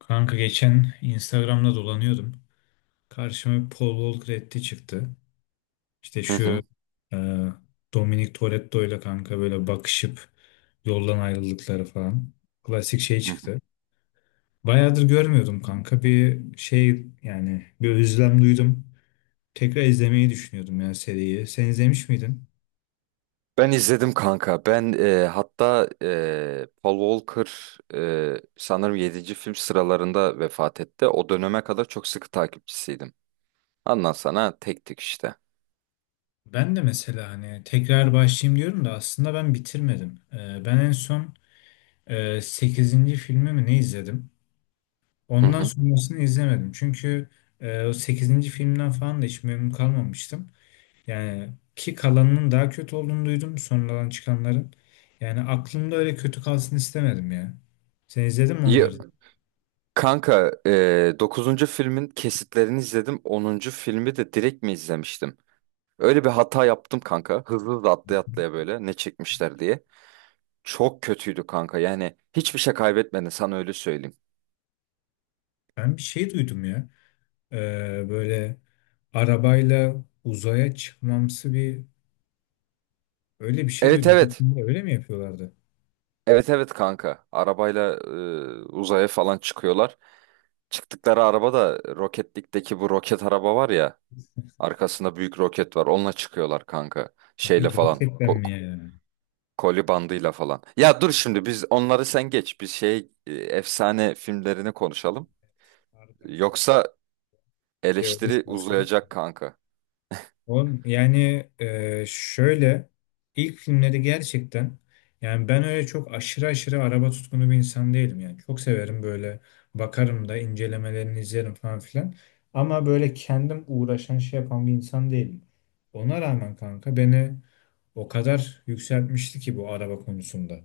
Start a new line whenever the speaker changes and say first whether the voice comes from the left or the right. left: Kanka geçen Instagram'da dolanıyordum. Karşıma Paul Walker etti çıktı. İşte
right: Hı
left: şu
right: hı.
left: e, Dominic Toretto ile kanka böyle bakışıp yoldan ayrıldıkları falan. Klasik şey
right: Hı hı.
left: çıktı. Bayağıdır görmüyordum kanka. Bir şey yani bir özlem duydum. Tekrar izlemeyi düşünüyordum ya seriyi. Sen izlemiş miydin?
right: Ben izledim kanka. Ben hatta Paul Walker sanırım yedinci film sıralarında vefat etti. O döneme kadar çok sıkı takipçisiydim. Ondan sana tek tek işte.
left: Ben de mesela hani tekrar başlayayım diyorum da aslında ben bitirmedim. Ben en son 8. filmi mi ne izledim?
right: Hı
left: Ondan
right: hı.
left: sonrasını izlemedim. Çünkü o sekizinci filmden falan da hiç memnun kalmamıştım. Yani ki kalanının daha kötü olduğunu duydum sonradan çıkanların. Yani aklımda öyle kötü kalsın istemedim ya. Sen izledin mi
right: Ya,
left: onları?
right: kanka 9. filmin kesitlerini izledim. Onuncu filmi de direkt mi izlemiştim? Öyle bir hata yaptım kanka. Hızlı da atlaya atlaya böyle ne çekmişler diye. Çok kötüydü kanka. Yani hiçbir şey kaybetmedin, sana öyle söyleyeyim.
left: Ben bir şey duydum ya. E, böyle arabayla uzaya çıkmamsı bir öyle bir şey
right: Evet,
left: duydum. Bu
right: evet.
left: filmde öyle mi yapıyorlardı?
right: Evet, evet, kanka. Arabayla uzaya falan çıkıyorlar. Çıktıkları araba da Roketlik'teki bu roket araba var ya. Arkasında büyük roket var. Onunla çıkıyorlar kanka.
left: Yani
right: Şeyle falan.
left: gerçekten
right: ko-
left: mi yani?
right: koli bandıyla falan. Ya dur şimdi, biz onları sen geç. Biz şey efsane filmlerini konuşalım.
left: Harbiden şu an
right: Yoksa
left: şey
right: eleştiri
left: oluşmasam.
right: uzayacak kanka.
left: Oğlum yani şöyle ilk filmleri gerçekten yani ben öyle çok aşırı aşırı araba tutkunu bir insan değilim yani. Çok severim böyle bakarım da incelemelerini izlerim falan filan. Ama böyle kendim uğraşan şey yapan bir insan değilim. Ona rağmen kanka beni o kadar yükseltmişti ki bu araba konusunda.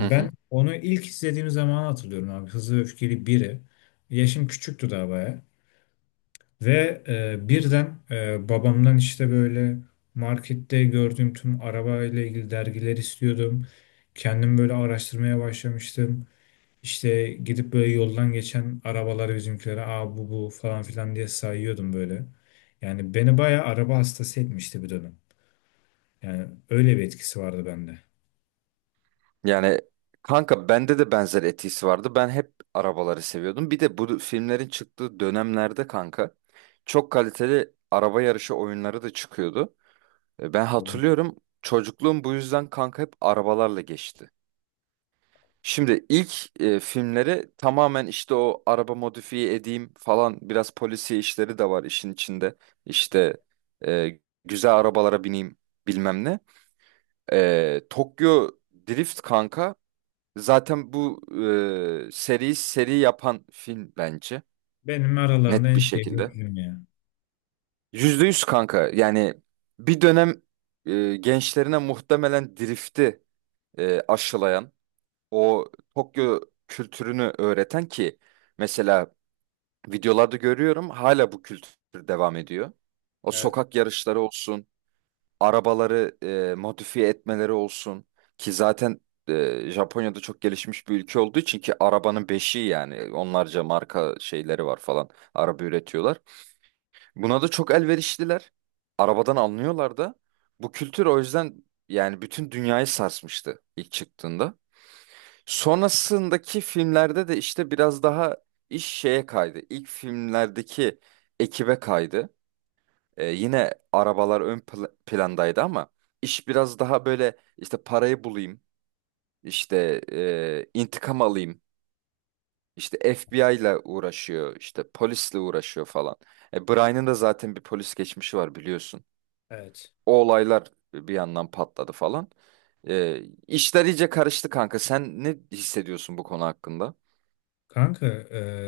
right: Hı
left: ben
right: hı.
left: onu ilk izlediğim zaman hatırlıyorum abi. Hızlı ve Öfkeli biri. Yaşım küçüktü daha baya. Ve birden babamdan işte böyle markette gördüğüm tüm araba ile ilgili dergiler istiyordum. Kendim böyle araştırmaya başlamıştım. İşte gidip böyle yoldan geçen arabaları bizimkilere aa bu bu falan filan diye sayıyordum böyle. Yani beni bayağı araba hastası etmişti bir dönem. Yani öyle bir etkisi vardı bende.
right: Yani kanka, bende de benzer etkisi vardı. Ben hep arabaları seviyordum. Bir de bu filmlerin çıktığı dönemlerde kanka çok kaliteli araba yarışı oyunları da çıkıyordu. Ben
left: Anladım.
right: hatırlıyorum, çocukluğum bu yüzden kanka hep arabalarla geçti. Şimdi ilk filmleri tamamen işte o araba modifiye edeyim falan, biraz polisiye işleri de var işin içinde. İşte e, güzel arabalara bineyim bilmem ne. Tokyo Drift kanka. Zaten bu seriyi seri yapan film bence.
left: Benim aralarında
right: Net bir
left: en sevdiğim
right: şekilde.
left: film ya.
right: %100 kanka. Yani bir dönem gençlerine muhtemelen drifti aşılayan, o Tokyo kültürünü öğreten. Ki mesela videolarda görüyorum, hala bu kültür devam ediyor. O
left: Evet.
right: sokak yarışları olsun, arabaları modifiye etmeleri olsun. Ki zaten Japonya'da çok gelişmiş bir ülke olduğu için, ki arabanın beşiği yani, onlarca marka şeyleri var falan, araba üretiyorlar. Buna da çok elverişliler. Arabadan anlıyorlar da. Bu kültür o yüzden yani bütün dünyayı sarsmıştı ilk çıktığında. Sonrasındaki filmlerde de işte biraz daha iş şeye kaydı. İlk filmlerdeki ekibe kaydı. Yine arabalar ön plandaydı ama iş biraz daha böyle işte parayı bulayım, işte intikam alayım, işte FBI ile uğraşıyor, işte polisle uğraşıyor falan. Brian'ın da zaten bir polis geçmişi var, biliyorsun.
left: Evet.
right: O olaylar bir yandan patladı falan. E, işler iyice karıştı kanka. Sen ne hissediyorsun bu konu hakkında?
left: Kanka,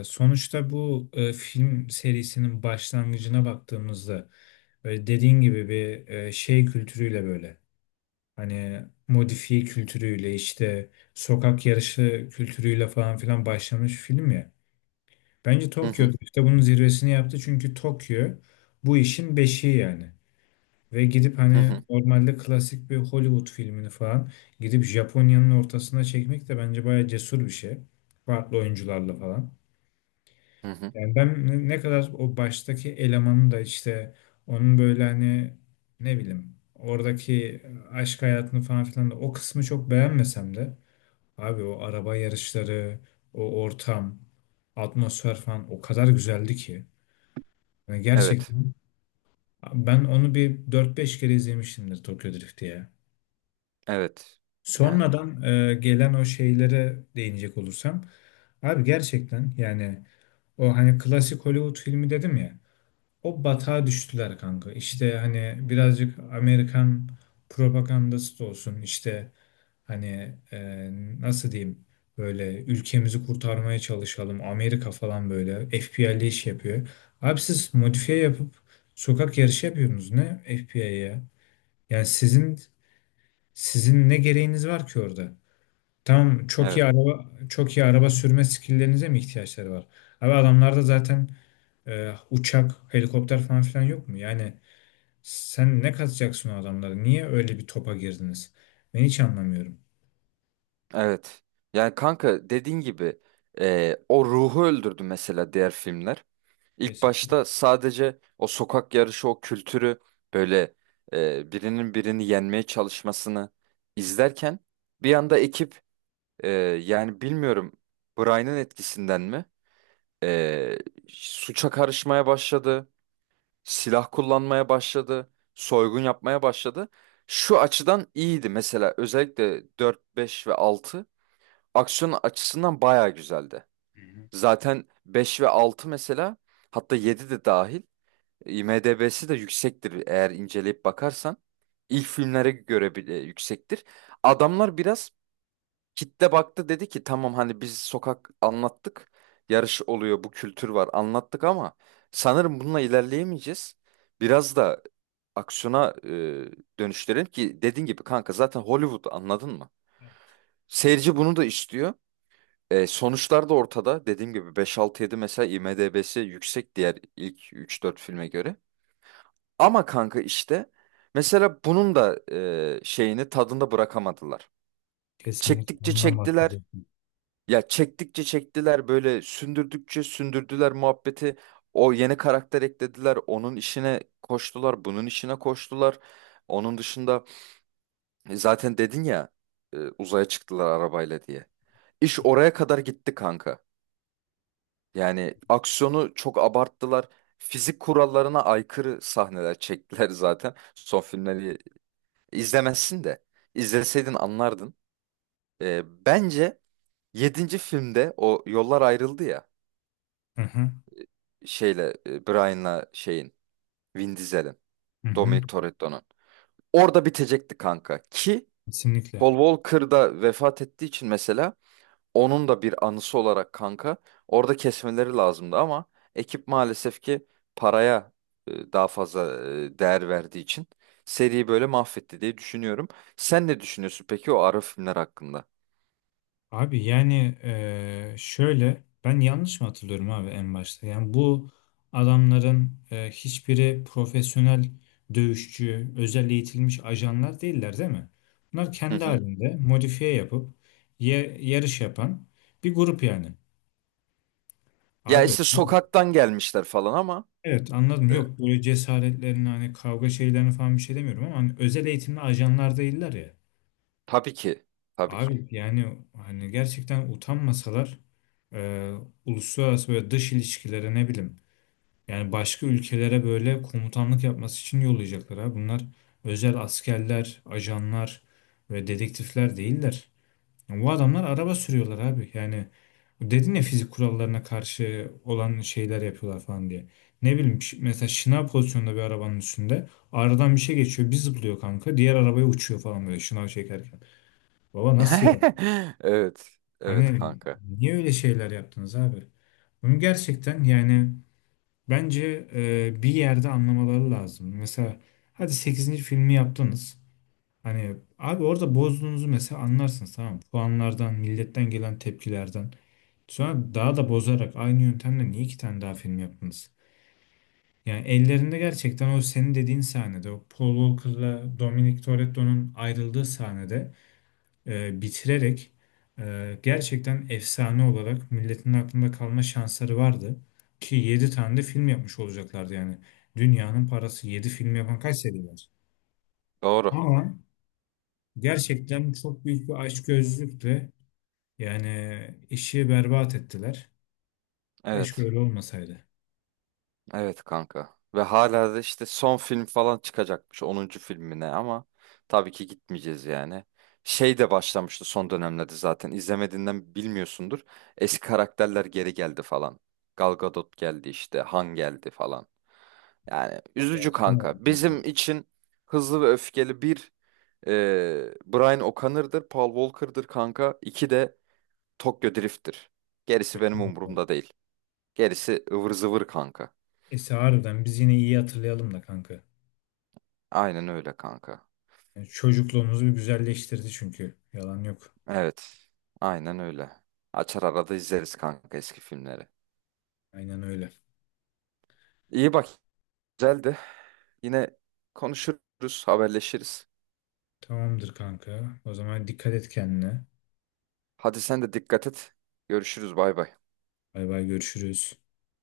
left: sonuçta bu film serisinin başlangıcına baktığımızda böyle dediğin gibi bir şey kültürüyle böyle hani modifiye kültürüyle işte sokak yarışı kültürüyle falan filan başlamış film ya. Bence
right: Hı
left: Tokyo
right: hı,
left: işte bunun zirvesini yaptı çünkü Tokyo bu işin beşiği yani. Ve gidip
right: hı
left: hani
right: hı,
left: normalde klasik bir Hollywood filmini falan gidip Japonya'nın ortasına çekmek de bence bayağı cesur bir şey. Farklı oyuncularla falan.
right: hı hı.
left: Yani ben ne kadar o baştaki elemanın da işte onun böyle hani ne bileyim oradaki aşk hayatını falan filan da o kısmı çok beğenmesem de abi o araba yarışları, o ortam, atmosfer falan o kadar güzeldi ki. Yani
right: Evet,
left: gerçekten ben onu bir dört beş kere izlemişimdir Tokyo Drift diye.
right: evet. Yani,
left: Sonradan gelen o şeylere değinecek olursam abi gerçekten yani o hani klasik Hollywood filmi dedim ya. O batağa düştüler kanka. İşte hani birazcık Amerikan propagandası da olsun. İşte hani nasıl diyeyim böyle ülkemizi kurtarmaya çalışalım. Amerika falan böyle FBI'li iş yapıyor. Abi siz modifiye yapıp sokak yarışı yapıyorsunuz ne FBI'ye? Yani sizin ne gereğiniz var ki orada? Tamam çok
right: evet.
left: iyi araba çok iyi araba sürme skilllerinize mi ihtiyaçları var? Abi adamlarda zaten uçak, helikopter falan filan yok mu? Yani sen ne katacaksın o adamlara? Niye öyle bir topa girdiniz? Ben hiç anlamıyorum.
right: Evet. Yani kanka, dediğin gibi o ruhu öldürdü mesela diğer filmler. İlk
left: Kesin.
right: başta sadece o sokak yarışı, o kültürü, böyle birinin birini yenmeye çalışmasını izlerken, bir anda ekip, e, yani bilmiyorum Brian'ın etkisinden mi, e, suça karışmaya başladı, silah kullanmaya başladı, soygun yapmaya başladı. Şu açıdan iyiydi mesela, özellikle 4 5 ve altı, aksiyon açısından bayağı güzeldi.
left: Hı hı.
right: Zaten 5 ve 6 mesela, hatta 7 de dahil, IMDb'si de yüksektir, eğer inceleyip bakarsan. İlk filmlere göre bile yüksektir. Adamlar biraz kitle baktı, dedi ki tamam, hani biz sokak anlattık. Yarış oluyor, bu kültür var, anlattık ama sanırım bununla ilerleyemeyeceğiz. Biraz da aksiyona dönüştürelim, ki dediğin gibi kanka, zaten Hollywood, anladın mı? Seyirci bunu da istiyor. Sonuçlar da ortada. Dediğim gibi beş altı yedi mesela IMDb'si yüksek, diğer ilk üç dört filme göre. Ama kanka işte, mesela bunun da şeyini tadında bırakamadılar.
left: Kesinlikle
right: Çektikçe
left: ondan
right: çektiler.
left: bahsedecektim.
right: Ya çektikçe çektiler, böyle sündürdükçe sündürdüler muhabbeti. O yeni karakter eklediler. Onun işine koştular. Bunun işine koştular. Onun dışında zaten dedin ya, uzaya çıktılar arabayla diye. İş oraya kadar gitti kanka. Yani aksiyonu çok abarttılar. Fizik kurallarına aykırı sahneler çektiler zaten. Son filmleri izlemezsin de, izleseydin anlardın. Bence yedinci filmde o yollar ayrıldı ya.
left: Hı hı.
right: Şeyle, Brian'la şeyin, Vin Diesel'in,
left: Hı hı.
right: Dominic Toretto'nun. Orada bitecekti kanka. Ki
left: Kesinlikle.
right: Paul Walker da vefat ettiği için mesela, onun da bir anısı olarak kanka, orada kesmeleri lazımdı ama ekip maalesef ki paraya daha fazla değer verdiği için seriyi böyle mahvetti diye düşünüyorum. Sen ne düşünüyorsun peki o ara filmler hakkında?
left: Abi yani şöyle ben yanlış mı hatırlıyorum abi en başta? Yani bu adamların hiçbiri profesyonel dövüşçü, özel eğitilmiş ajanlar değiller değil mi? Bunlar
right: Hı
left: kendi
right: hı.
left: halinde modifiye yapıp yarış yapan bir grup yani.
right: Ya
left: Abi.
right: işte sokaktan gelmişler falan ama
left: Evet, anladım.
right: e,
left: Yok böyle cesaretlerini hani kavga şeylerini falan bir şey demiyorum ama hani özel eğitimli ajanlar değiller ya.
right: tabii ki, tabii ki.
left: Abi yani hani gerçekten utanmasalar e, uluslararası böyle dış ilişkilere ne bileyim yani başka ülkelere böyle komutanlık yapması için yollayacaklar ha. Bunlar özel askerler, ajanlar ve dedektifler değiller. Bu adamlar araba sürüyorlar abi. Yani dedin ya fizik kurallarına karşı olan şeyler yapıyorlar falan diye. Ne bileyim mesela şınav pozisyonunda bir arabanın üstünde aradan bir şey geçiyor bir zıplıyor kanka diğer arabaya uçuyor falan böyle şınav çekerken. Baba nasıl ya?
right: Evet, evet
left: Hani
right: kanka,
left: niye öyle şeyler yaptınız abi? Bunu gerçekten yani bence bir yerde anlamaları lazım. Mesela hadi sekizinci filmi yaptınız. Hani abi orada bozduğunuzu mesela anlarsınız tamam mı? Puanlardan, milletten gelen tepkilerden. Sonra daha da bozarak aynı yöntemle niye iki tane daha film yaptınız? Yani ellerinde gerçekten o senin dediğin sahnede, o Paul Walker'la Dominic Toretto'nun ayrıldığı sahnede bitirerek gerçekten efsane olarak milletin aklında kalma şansları vardı. Ki 7 tane de film yapmış olacaklardı yani. Dünyanın parası 7 film yapan kaç seri var?
right: doğru,
left: Ama gerçekten çok büyük bir açgözlülükle yani işi berbat ettiler. Keşke
right: evet.
left: öyle olmasaydı.
right: Evet kanka. Ve hala da işte son film falan çıkacakmış, onuncu filmine, ama tabii ki gitmeyeceğiz yani. Şey de başlamıştı son dönemlerde zaten. İzlemediğinden bilmiyorsundur. Eski karakterler geri geldi falan. Gal Gadot geldi işte. Han geldi falan. Yani üzücü
left: Gerçekten
right: kanka.
left: oldu ya.
right: Bizim için Hızlı ve Öfkeli bir e, Brian O'Connor'dır, Paul Walker'dır kanka. İki de Tokyo Drift'tir. Gerisi benim
left: Kesinlikle.
right: umurumda değil. Gerisi ıvır zıvır kanka.
left: Neyse harbiden biz yine iyi hatırlayalım da kanka.
right: Aynen öyle kanka.
left: Yani çocukluğumuzu bir güzelleştirdi çünkü. Yalan yok.
right: Evet. Aynen öyle. Açar arada izleriz kanka eski filmleri.
left: Aynen öyle.
right: İyi bak, güzeldi. Yine konuşuruz, haberleşiriz.
left: Tamamdır kanka. O zaman dikkat et kendine.
right: Hadi sen de dikkat et. Görüşürüz, bay bay.
left: Bay bay görüşürüz.